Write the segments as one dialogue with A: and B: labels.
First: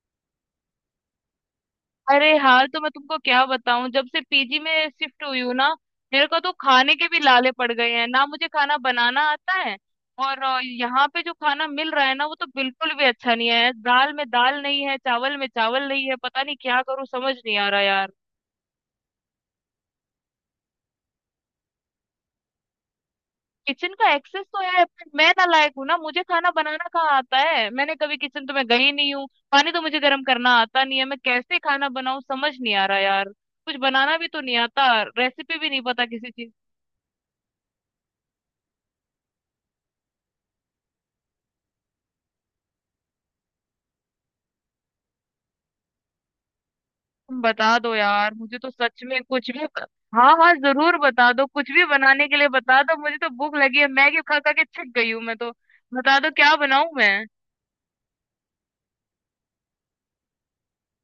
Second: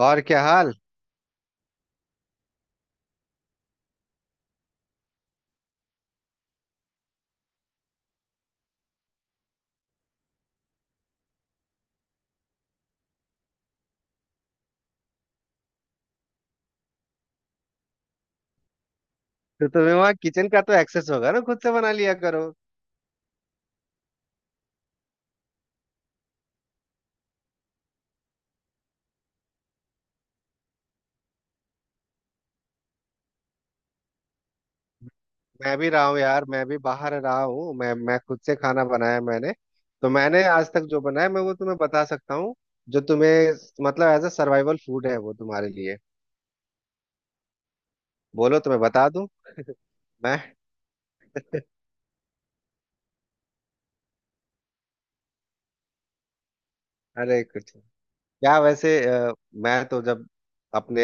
A: और क्या हाल?
B: अरे हाल तो मैं तुमको क्या बताऊं। जब से पीजी में शिफ्ट हुई हूँ ना, मेरे को तो खाने के भी लाले पड़ गए हैं। ना मुझे खाना बनाना आता है और यहाँ पे जो खाना मिल रहा है ना, वो तो बिल्कुल भी अच्छा नहीं है। दाल में दाल नहीं है, चावल में चावल नहीं है। पता नहीं क्या करूँ, समझ नहीं आ रहा यार।
A: तो तुम्हें वहाँ किचन का तो एक्सेस होगा ना, खुद से बना लिया करो।
B: किचन का एक्सेस तो है पर मैं ना लायक हूँ ना, मुझे खाना बनाना कहाँ आता है। मैंने कभी किचन तो मैं गई नहीं हूँ। पानी तो मुझे गर्म करना आता नहीं है, मैं कैसे खाना बनाऊँ? समझ नहीं आ रहा यार। कुछ बनाना भी तो नहीं आता। रेसिपी भी
A: मैं
B: नहीं
A: भी रहा
B: पता
A: हूँ
B: किसी
A: यार,
B: चीज।
A: मैं भी बाहर रहा हूँ। मैं खुद से खाना बनाया मैंने। तो मैंने आज तक जो बनाया मैं वो तुम्हें बता सकता हूँ। जो तुम्हें मतलब एज अ सर्वाइवल फूड है वो तुम्हारे लिए।
B: तुम बता दो यार, मुझे
A: बोलो,
B: तो
A: तुम्हें
B: सच
A: बता
B: में
A: दूँ?
B: कुछ भी। हाँ
A: मैं
B: हाँ, जरूर बता दो, कुछ भी बनाने के लिए बता दो। मुझे तो भूख लगी है, मैगी खा खा के थक गई हूँ मैं तो। बता दो क्या बनाऊं मैं।
A: अरे कुछ क्या वैसे अ, मैं तो जब अपने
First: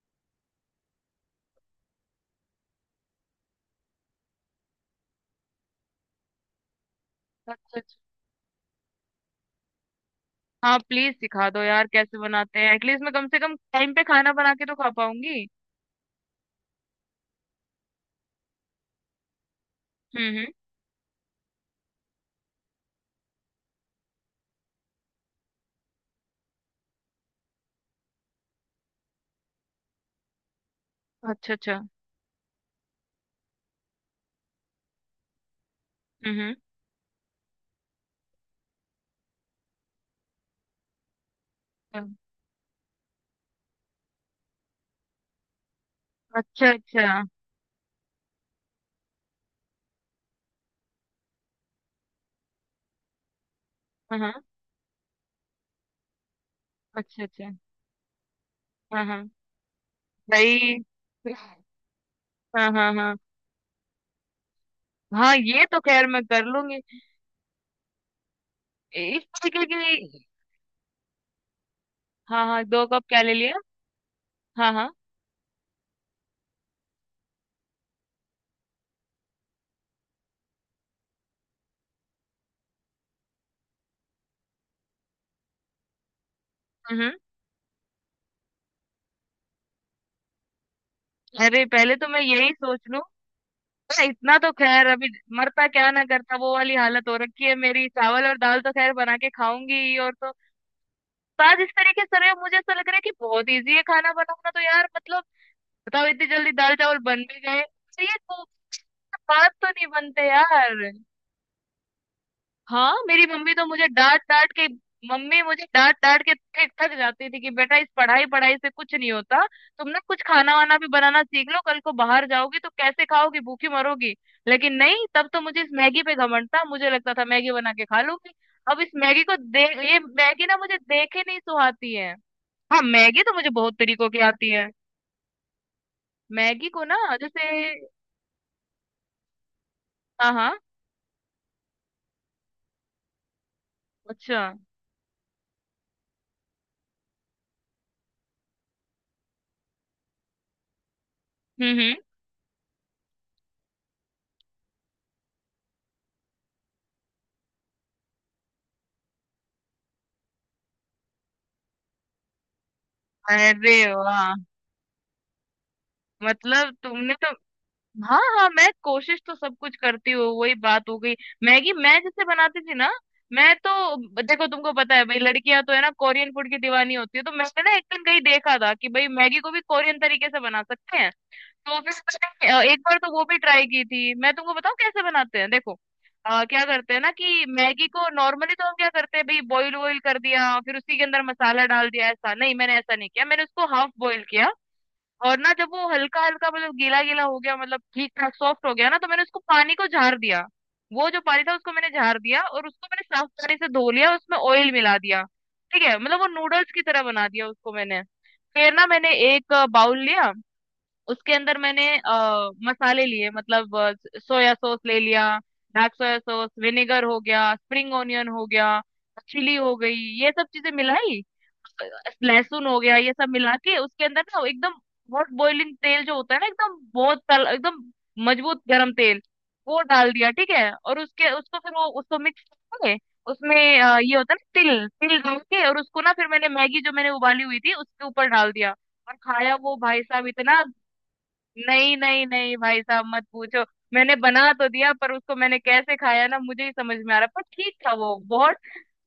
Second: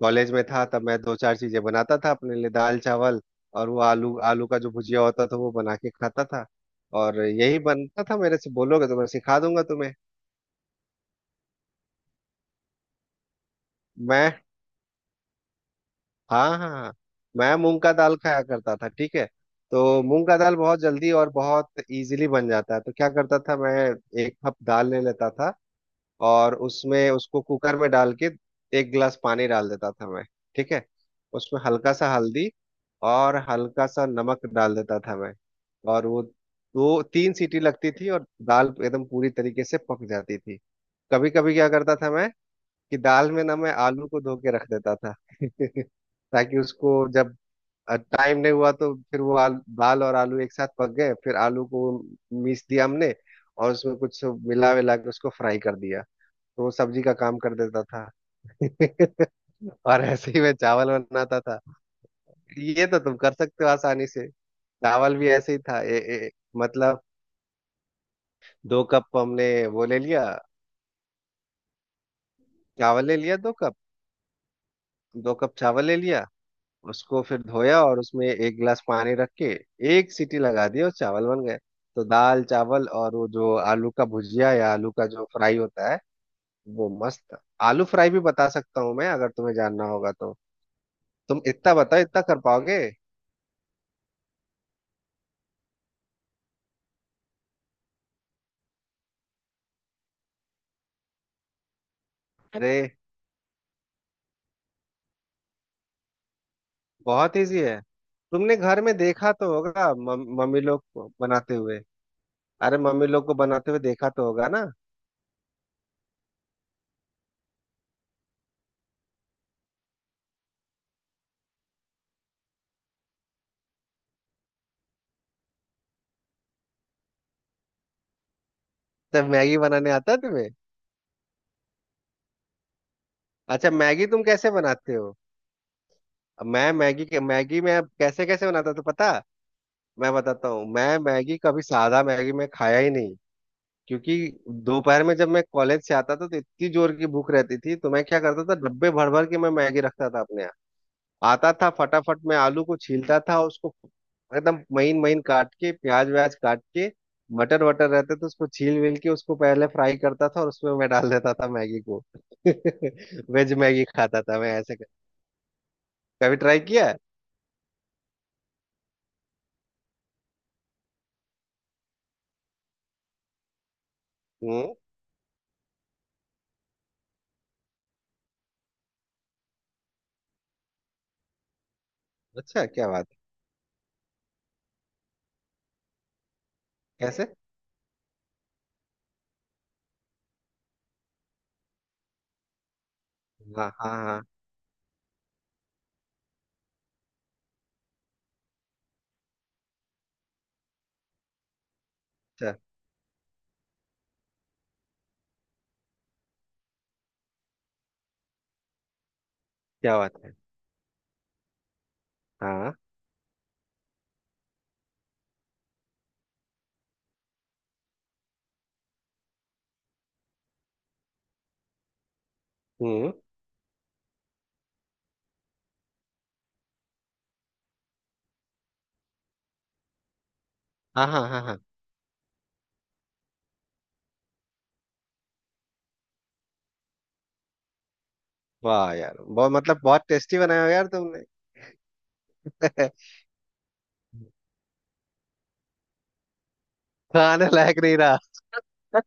A: कॉलेज में था, तब मैं 2-4 चीजें बनाता था अपने लिए, दाल चावल और वो आलू आलू का जो भुजिया होता था वो बना के खाता था। और
B: अच्छा
A: यही
B: अच्छा।
A: बनता था मेरे से। बोलोगे तो मैं सिखा दूंगा तुम्हें।
B: हाँ प्लीज सिखा दो यार, कैसे बनाते हैं? एटलीस्ट मैं कम से कम टाइम पे खाना
A: मैं
B: बना के तो खा पाऊंगी।
A: हाँ, हाँ, हाँ। मैं मूंग का दाल खाया करता था, ठीक है। तो मूंग का
B: हम्म।
A: दाल बहुत जल्दी और बहुत इजीली बन जाता है, तो क्या करता था मैं? एक कप दाल ले लेता था। और उसमें उसको कुकर में डाल के एक गिलास पानी डाल देता था मैं। ठीक है।
B: अच्छा
A: उसमें
B: अच्छा।
A: हल्का सा हल्दी और हल्का सा नमक डाल देता था मैं। और वो
B: हम्म
A: 2-3 सीटी लगती थी और दाल एकदम पूरी तरीके से पक जाती थी। कभी कभी क्या करता था
B: हम्म।
A: मैं? कि दाल में ना मैं आलू को धो के रख देता था। ताकि
B: अच्छा
A: उसको
B: अच्छा।
A: जब टाइम नहीं हुआ तो फिर वो दाल और आलू एक साथ पक गए, फिर आलू को मीस दिया हमने। और उसमें
B: हाँ
A: कुछ
B: हाँ।
A: मिला विला के उसको फ्राई कर दिया। तो वो सब्जी का
B: अच्छा
A: काम
B: अच्छा।
A: कर देता था।
B: हाँ हाँ।
A: और ऐसे ही मैं
B: दही।
A: चावल बनाता था।
B: हाँ
A: ये
B: हाँ
A: तो
B: हाँ।
A: तुम कर सकते हो आसानी से। चावल भी
B: हाँ
A: ऐसे ही
B: ये तो
A: था, ए,
B: खैर मैं
A: ए,
B: कर लूंगी।
A: मतलब दो कप
B: इस
A: हमने
B: तरीके
A: वो ले लिया।
B: की। हाँ हाँ, दो कप
A: चावल ले
B: क्या ले
A: लिया दो
B: लिया?
A: कप।
B: हाँ हाँ।
A: दो कप चावल ले लिया। उसको फिर धोया और उसमें एक गिलास पानी रख के एक सीटी लगा दी और चावल बन गए। तो दाल चावल और वो जो आलू का भुजिया या आलू का जो फ्राई होता है वो
B: हम्म।
A: मस्त। आलू फ्राई भी बता सकता हूँ मैं, अगर तुम्हें जानना होगा तो। तुम
B: अरे
A: इतना
B: पहले
A: बताओ,
B: तो मैं
A: इतना कर
B: यही सोच
A: पाओगे?
B: लूं। अरे इतना तो खैर अभी। मरता क्या ना करता वो वाली हालत हो रखी है मेरी। चावल और दाल तो खैर बना के खाऊंगी ही, और तो। तो आज इस तरीके से रहे हो, मुझे ऐसा
A: अरे,
B: लग रहा है कि बहुत इजी है खाना बनाना, तो यार मतलब। बताओ, इतनी जल्दी दाल चावल बन
A: बहुत
B: भी
A: इजी
B: गए
A: है।
B: तो ये तो।
A: तुमने घर में देखा
B: बात
A: तो
B: तो नहीं
A: होगा
B: बनते
A: मम्मी
B: यार।
A: लोग को बनाते हुए। अरे,
B: हाँ
A: मम्मी
B: मेरी
A: लोग को
B: मम्मी तो
A: बनाते हुए
B: मुझे
A: देखा
B: डांट
A: तो होगा
B: डांट
A: ना?
B: के। मम्मी मुझे डांट डांट के थक थक जाती थी कि बेटा इस पढ़ाई पढ़ाई से कुछ नहीं होता। तुम ना कुछ खाना वाना भी बनाना सीख लो, कल को बाहर जाओगी तो कैसे खाओगी? भूखी मरोगी। लेकिन नहीं, तब तो मुझे इस मैगी पे घमंड था, मुझे लगता था मैगी बना के खा लूंगी। अब इस मैगी
A: जब
B: को
A: मैगी
B: दे।
A: बनाने
B: ये
A: आता है
B: मैगी
A: तुम्हें?
B: ना मुझे देखे नहीं सुहाती है। हाँ मैगी तो मुझे
A: अच्छा,
B: बहुत
A: मैगी
B: तरीकों की
A: तुम
B: आती
A: कैसे
B: है।
A: बनाते हो? अब
B: मैगी
A: मैं
B: को ना। जैसे।
A: मैगी में अब कैसे कैसे बनाता हूं, तो पता। मैं
B: हाँ
A: बताता
B: हाँ।
A: हूँ, मैं मैगी कभी सादा मैगी मैं खाया ही नहीं। क्योंकि
B: अच्छा।
A: दोपहर में जब मैं कॉलेज से आता था तो इतनी जोर की भूख रहती थी तो मैं क्या करता था, डब्बे भर भर के मैं मैगी रखता था अपने यहाँ। आता था
B: हम्म।
A: फटाफट, मैं आलू को छीलता था उसको एकदम महीन महीन काट के, प्याज व्याज काट के, मटर वटर रहते तो उसको छील विल के उसको पहले फ्राई करता था और उसमें मैं डाल देता था मैगी को। वेज
B: अरे
A: मैगी खाता
B: वाह।
A: था मैं ऐसे कर। कभी ट्राई
B: मतलब
A: किया है?
B: तुमने तो। हाँ हाँ, मैं कोशिश तो सब कुछ करती हूँ, वही बात हो गई। मैगी मैं जैसे बनाती थी ना। मैं तो। देखो तुमको
A: हम्म।
B: पता है भाई, लड़कियां तो है ना कोरियन फूड की दीवानी होती है, तो मैंने ना एक दिन कहीं देखा था कि भाई मैगी को भी कोरियन तरीके से बना सकते हैं। तो फिर मैंने
A: अच्छा,
B: एक
A: क्या
B: बार
A: बात
B: तो
A: है।
B: वो भी ट्राई की थी। मैं तुमको बताऊँ कैसे बनाते हैं, देखो। क्या करते हैं ना
A: कैसे?
B: कि मैगी को नॉर्मली तो हम क्या करते हैं भाई, बॉईल वॉईल कर दिया फिर उसी के अंदर मसाला डाल दिया। ऐसा नहीं, मैंने ऐसा नहीं किया, मैंने उसको
A: हाँ,
B: हाफ
A: हाँ, हाँ।
B: बॉईल किया। और ना जब वो हल्का हल्का मतलब गीला गीला हो गया, मतलब ठीक ठाक सॉफ्ट हो गया ना, तो मैंने उसको पानी को झाड़ दिया। वो जो पानी था उसको मैंने झाड़ दिया,
A: अच्छा,
B: और उसको मैंने साफ पानी से धो लिया, उसमें ऑयल मिला दिया। ठीक है, मतलब वो नूडल्स की तरह बना दिया उसको मैंने। फिर ना मैंने एक
A: क्या
B: बाउल
A: बात
B: लिया।
A: है।
B: उसके अंदर मैंने
A: हाँ,
B: मसाले लिए, मतलब सोया सॉस ले लिया। डार्क सोया सॉस, विनेगर हो गया, स्प्रिंग ऑनियन हो गया, चिली हो गई, ये सब चीजें मिलाई। लहसुन हो गया, ये
A: हम्म।
B: सब मिला के उसके अंदर ना एकदम हॉट बॉइलिंग तेल जो होता है ना, एकदम बहुत तल एकदम मजबूत गर्म तेल, वो डाल दिया। ठीक है, और
A: हाँ, हाँ,
B: उसके
A: हाँ,
B: उसको
A: हाँ।
B: फिर वो उसको मिक्स करके उसमें ये होता है ना तिल, तिल डाल के, और उसको ना फिर मैंने मैगी जो मैंने उबाली हुई थी उसके ऊपर डाल दिया।
A: वाह
B: और
A: यार, बहुत
B: खाया वो
A: मतलब
B: भाई
A: बहुत
B: साहब
A: टेस्टी
B: इतना।
A: बनाया हो यार तुमने।
B: नहीं नहीं नहीं भाई साहब, मत पूछो। मैंने बना तो दिया पर उसको मैंने कैसे खाया ना, मुझे ही समझ में आ रहा, पर
A: खाने
B: ठीक
A: लायक
B: था
A: नहीं
B: वो
A: रहा?
B: बहुत।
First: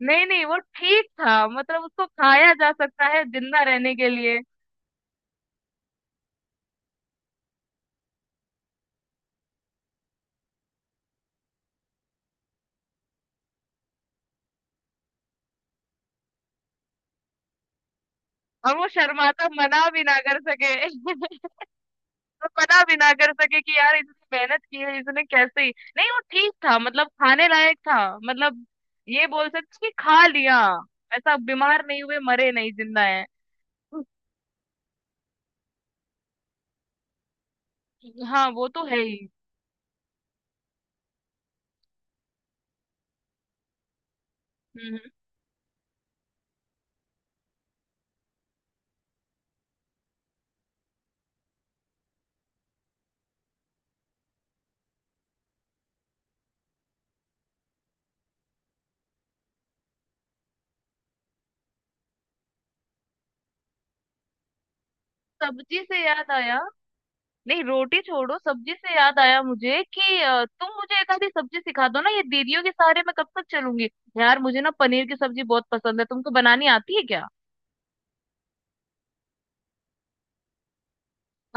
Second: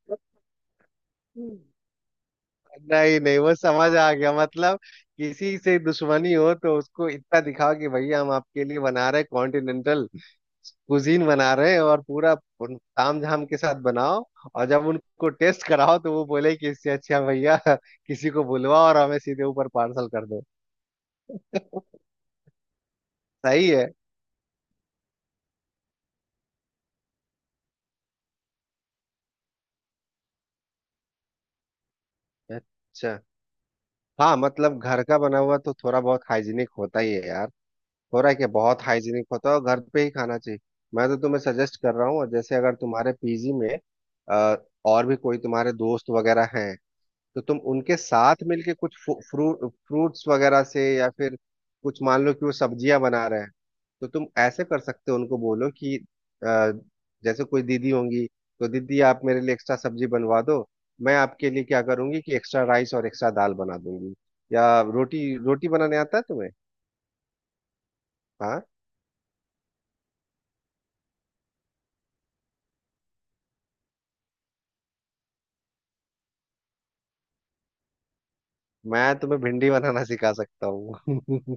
B: नहीं नहीं, वो ठीक था, मतलब उसको खाया जा सकता
A: नहीं
B: है
A: नहीं, वो
B: जिंदा रहने
A: समझ
B: के
A: आ गया
B: लिए।
A: मतलब। किसी से दुश्मनी हो तो उसको इतना दिखाओ कि भैया, हम आपके लिए बना रहे कॉन्टिनेंटल कुजीन बना रहे हैं और पूरा ताम झाम के साथ बनाओ। और जब उनको टेस्ट कराओ तो वो बोले कि इससे अच्छा भैया किसी को
B: और वो
A: बुलवाओ और हमें सीधे
B: शर्माता,
A: ऊपर
B: मना भी
A: पार्सल
B: ना
A: कर
B: कर
A: दो।
B: सके। वो मना भी ना कर सके
A: सही
B: कि
A: है।
B: यार इसने मेहनत की है, इसने कैसे ही। नहीं, वो ठीक था, मतलब खाने लायक था। मतलब ये बोल सकते हैं कि खा लिया। ऐसा बीमार नहीं हुए, मरे नहीं, जिंदा
A: अच्छा।
B: है।
A: हाँ मतलब घर का बना हुआ तो थोड़ा बहुत हाइजीनिक होता ही है यार। हो रहा है क्या?
B: हाँ वो
A: बहुत
B: तो है ही।
A: हाइजीनिक होता है और घर पे ही खाना चाहिए। मैं तो तुम्हें सजेस्ट कर रहा हूँ। और जैसे अगर तुम्हारे पीजी में अ,
B: हम्म
A: और
B: हम्म।
A: भी कोई तुम्हारे दोस्त वगैरह हैं, तो तुम उनके साथ मिलके कुछ फ्रूट्स वगैरह से या फिर कुछ मान लो कि वो सब्जियां बना रहे हैं, तो तुम ऐसे कर सकते हो। उनको बोलो कि जैसे कोई दीदी होंगी, तो दीदी आप मेरे लिए एक्स्ट्रा सब्जी बनवा दो, मैं आपके लिए क्या करूंगी कि एक्स्ट्रा राइस और एक्स्ट्रा दाल बना दूंगी। या रोटी, रोटी
B: सब्जी
A: बनाने
B: से
A: आता है
B: याद
A: तुम्हें?
B: आया। नहीं रोटी छोड़ो,
A: हाँ,
B: सब्जी से याद आया मुझे कि तुम मुझे एक आधी सब्जी सिखा दो ना, ये दीदियों के सहारे मैं कब तक चलूंगी। यार मुझे ना पनीर की सब्जी बहुत पसंद है, तुमको बनानी आती है क्या?
A: मैं तुम्हें भिंडी बनाना सिखा सकता हूँ।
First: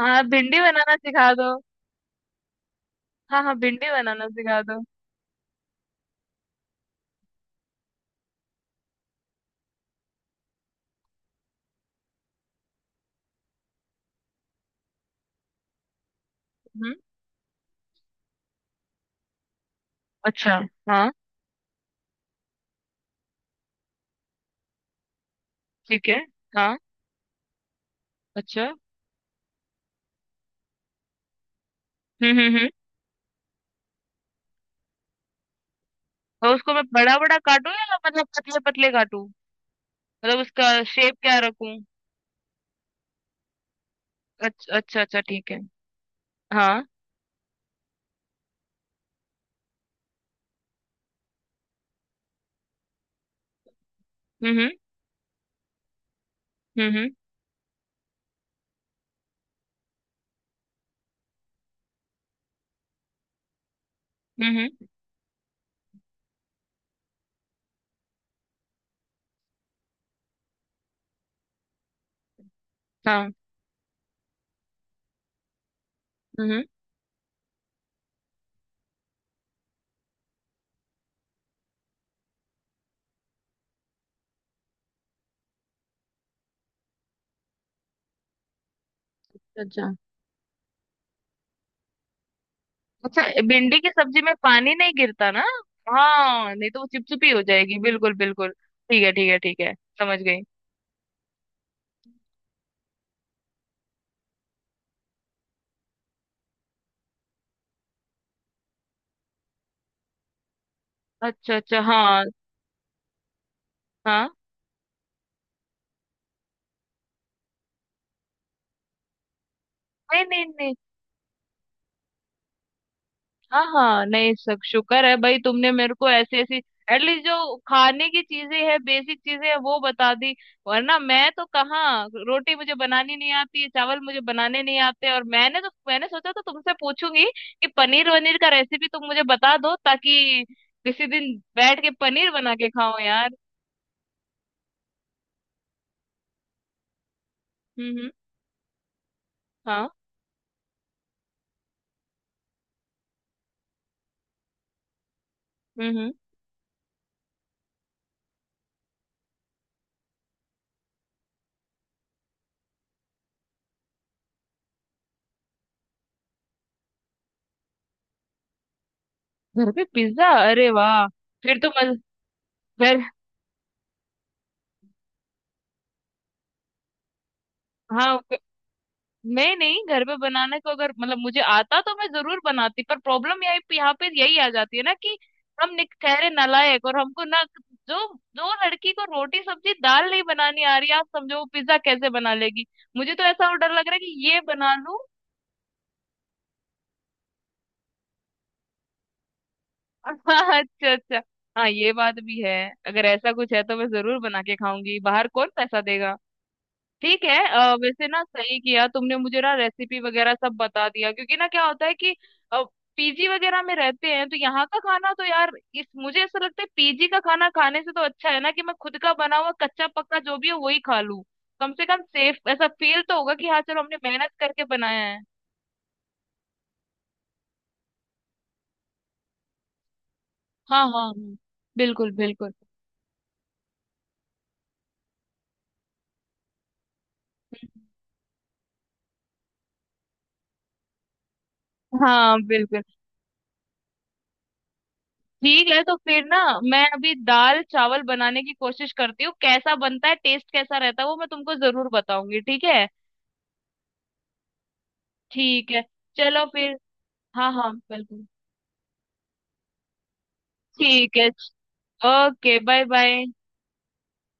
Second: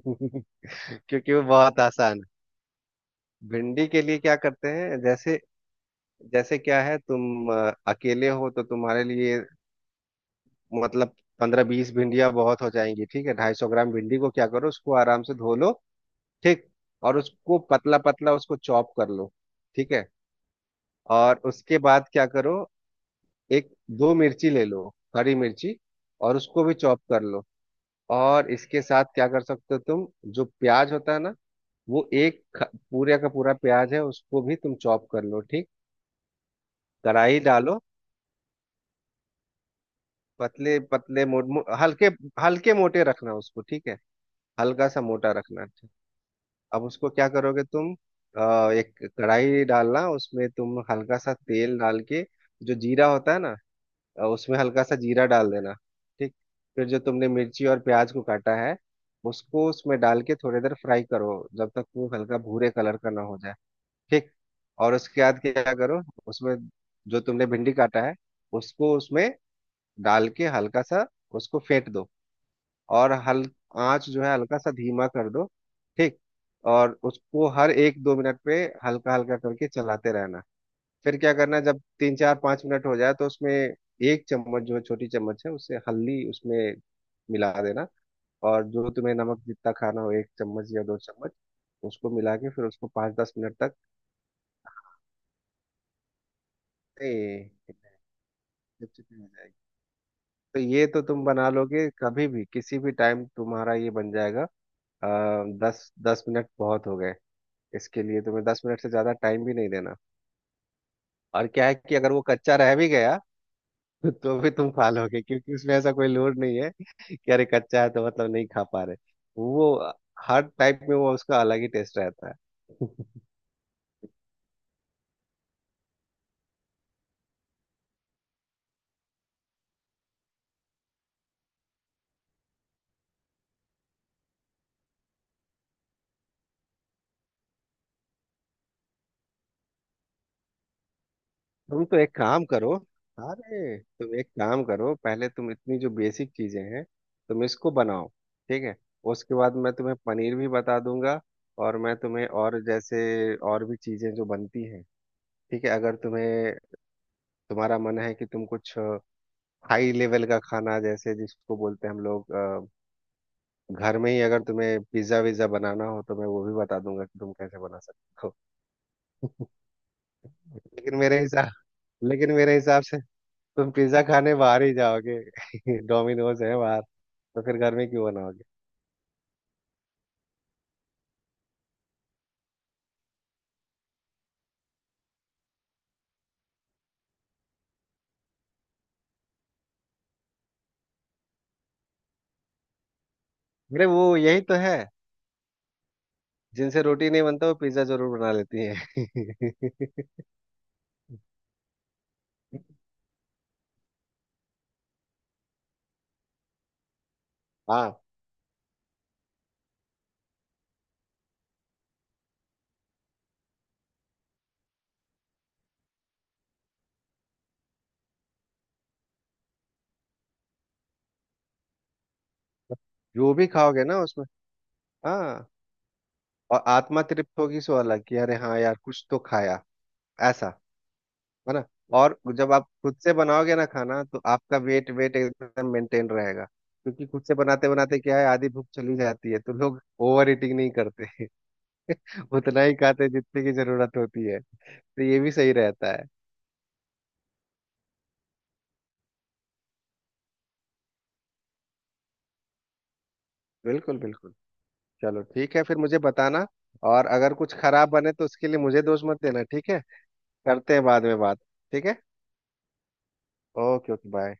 B: हाँ भिंडी बनाना सिखा
A: क्योंकि वो
B: दो।
A: बहुत आसान है।
B: हाँ हाँ
A: भिंडी
B: भिंडी
A: के लिए
B: बनाना
A: क्या
B: सिखा
A: करते
B: दो।
A: हैं, जैसे, जैसे क्या है, तुम अकेले हो तो तुम्हारे लिए मतलब 15-20 भिंडियाँ बहुत हो जाएंगी, ठीक है। 250 ग्राम भिंडी को क्या करो, उसको आराम से धो लो, ठीक।
B: हम्म।
A: और उसको पतला पतला उसको चॉप कर लो, ठीक है।
B: अच्छा। हाँ।
A: और उसके बाद क्या करो? एक दो मिर्ची ले लो, हरी मिर्ची,
B: ठीक है।
A: और उसको भी
B: हाँ।
A: चॉप कर लो। और
B: अच्छा।
A: इसके साथ क्या कर सकते हो तुम? जो प्याज होता है ना, वो एक
B: हम्म।
A: पूरे का पूरा प्याज है उसको भी तुम चॉप कर लो, ठीक।
B: और उसको मैं बड़ा बड़ा
A: कढ़ाई
B: काटूं
A: डालो,
B: या मतलब पतले पतले काटूं? मतलब उसका
A: पतले
B: शेप
A: पतले
B: क्या रखूं?
A: हल्के हल्के मोटे रखना उसको, ठीक है।
B: अच्छा
A: हल्का
B: अच्छा
A: सा
B: अच्छा
A: मोटा
B: ठीक है।
A: रखना, ठीक। अब
B: हाँ।
A: उसको क्या करोगे तुम? एक कढ़ाई डालना, उसमें तुम हल्का सा तेल डाल के जो जीरा होता है ना, उसमें
B: हम्म
A: हल्का सा जीरा डाल देना, ठीक। फिर
B: हम्म।
A: जो तुमने मिर्ची और प्याज को काटा है उसको उसमें डाल के थोड़ी देर फ्राई करो, जब तक वो हल्का भूरे कलर का ना हो जाए, ठीक।
B: हम्म हम्म,
A: और उसके बाद क्या करो? उसमें जो तुमने भिंडी काटा है उसको उसमें डाल के हल्का सा उसको फेंट दो। और
B: हाँ।
A: हल आंच जो है हल्का सा धीमा कर दो, ठीक।
B: हम्म हम्म,
A: और उसको हर एक दो मिनट पे हल्का हल्का करके चलाते रहना। फिर क्या करना जब तीन चार पाँच मिनट हो जाए तो उसमें एक चम्मच जो है, छोटी चम्मच है, उससे हल्दी उसमें मिला देना, और जो तुम्हें नमक जितना
B: अच्छा
A: खाना हो, एक चम्मच या दो चम्मच उसको मिला के फिर उसको पाँच
B: अच्छा।
A: दस मिनट तक।
B: भिंडी की सब्जी में पानी नहीं गिरता ना? हाँ नहीं तो वो चिपचिपी हो
A: ए,
B: जाएगी। बिल्कुल बिल्कुल, ठीक है
A: चिपचिपी हो
B: ठीक है
A: जाएगी।
B: ठीक है। समझ गई।
A: तो ये तो तुम बना लोगे, कभी भी किसी भी टाइम तुम्हारा ये बन जाएगा। आ, दस दस मिनट बहुत हो गए, इसके लिए तुम्हें 10 मिनट से ज्यादा टाइम भी नहीं देना। और
B: अच्छा
A: क्या है
B: अच्छा।
A: कि अगर वो
B: हाँ
A: कच्चा रह भी गया
B: हाँ।
A: तो भी तुम खा लोगे, क्योंकि उसमें ऐसा कोई लोड नहीं है कि अरे कच्चा है तो मतलब नहीं खा पा रहे। वो
B: नहीं
A: हर
B: नहीं नहीं।
A: टाइप में वो उसका अलग ही टेस्ट रहता है।
B: हाँ हाँ। नहीं, सब शुक्र है भाई, तुमने मेरे को ऐसी ऐसी एटलीस्ट जो खाने की चीजें है, बेसिक चीजें है वो बता दी। वरना मैं तो कहाँ, रोटी मुझे बनानी नहीं आती है, चावल मुझे बनाने नहीं आते। और मैंने सोचा तो तुमसे पूछूंगी कि पनीर वनीर का रेसिपी तुम मुझे बता दो, ताकि किसी दिन बैठ
A: तुम
B: के
A: तो एक
B: पनीर
A: काम
B: बना के
A: करो।
B: खाओ यार।
A: अरे तुम एक काम करो, पहले तुम इतनी जो बेसिक चीजें हैं तुम इसको बनाओ,
B: हम्म।
A: ठीक है। उसके बाद मैं
B: हाँ।
A: तुम्हें पनीर भी बता दूंगा। और मैं तुम्हें और जैसे और भी चीजें जो बनती हैं, ठीक है। अगर
B: हम्म।
A: तुम्हें तुम्हारा मन है कि तुम कुछ हाई लेवल का खाना जैसे जिसको बोलते हैं हम लोग, घर में ही अगर तुम्हें पिज्जा विज्जा बनाना हो तो मैं वो भी बता दूंगा कि तुम कैसे बना सकते हो।
B: घर पे पिज्जा, अरे
A: लेकिन
B: वाह।
A: मेरे हिसाब
B: फिर तो मज
A: लेकिन मेरे हिसाब से
B: फिर।
A: तुम पिज्जा खाने बाहर ही जाओगे। डोमिनोज है बाहर, तो फिर घर में क्यों
B: हाँ।
A: बनाओगे?
B: मैं नहीं, घर पे बनाने को अगर मतलब मुझे आता तो मैं जरूर बनाती, पर प्रॉब्लम यही यहाँ पे यही आ जाती है ना कि हम ठहरे नालायक और हमको ना। जो जो लड़की को रोटी सब्जी दाल नहीं बनानी आ रही, आप समझो वो पिज्जा कैसे बना लेगी। मुझे तो ऐसा और डर
A: अरे,
B: लग रहा है
A: वो
B: कि ये
A: यही तो
B: बना
A: है,
B: लूं।
A: जिनसे रोटी नहीं बनता वो पिज्जा जरूर बना लेती है।
B: हाँ, अच्छा अच्छा। हाँ ये बात भी है। अगर ऐसा कुछ है तो मैं जरूर बना के खाऊंगी, बाहर कौन पैसा देगा। ठीक है,
A: हाँ,
B: वैसे ना सही किया तुमने, मुझे ना रेसिपी वगैरह सब बता दिया, क्योंकि ना क्या होता है कि पीजी वगैरह में रहते हैं तो यहाँ का खाना तो यार। इस मुझे ऐसा लगता है पीजी का खाना खाने से तो अच्छा है ना कि मैं खुद का बना हुआ कच्चा पक्का जो भी है वही खा लूं। कम से कम सेफ ऐसा फील तो
A: जो
B: होगा
A: भी
B: कि हाँ चलो
A: खाओगे
B: हमने
A: ना उसमें,
B: मेहनत करके बनाया है।
A: हाँ, और आत्मा तृप्त होगी सो अलग, कि अरे हाँ यार कुछ तो खाया, ऐसा
B: हाँ हाँ हाँ,
A: है ना।
B: बिल्कुल
A: और
B: बिल्कुल।
A: जब आप खुद से बनाओगे ना खाना तो आपका वेट वेट एकदम मेंटेन रहेगा क्योंकि खुद से बनाते बनाते क्या है, आधी भूख चली जाती है तो लोग ओवर ईटिंग नहीं करते,
B: हाँ
A: उतना ही
B: बिल्कुल।
A: खाते जितने की जरूरत होती है। तो ये भी सही
B: ठीक है
A: रहता
B: तो
A: है।
B: फिर ना, मैं अभी दाल चावल बनाने की कोशिश करती हूँ, कैसा बनता है टेस्ट कैसा रहता है वो मैं तुमको जरूर बताऊंगी, ठीक है?
A: बिल्कुल, बिल्कुल। चलो ठीक है,
B: ठीक
A: फिर
B: है,
A: मुझे
B: चलो
A: बताना।
B: फिर।
A: और अगर
B: हाँ
A: कुछ
B: हाँ
A: खराब बने तो
B: बिल्कुल।
A: उसके लिए मुझे दोष मत देना, ठीक है। करते हैं बाद
B: ठीक
A: में
B: है।
A: बात। ठीक है।
B: Okay bye bye.
A: Okay, okay bye.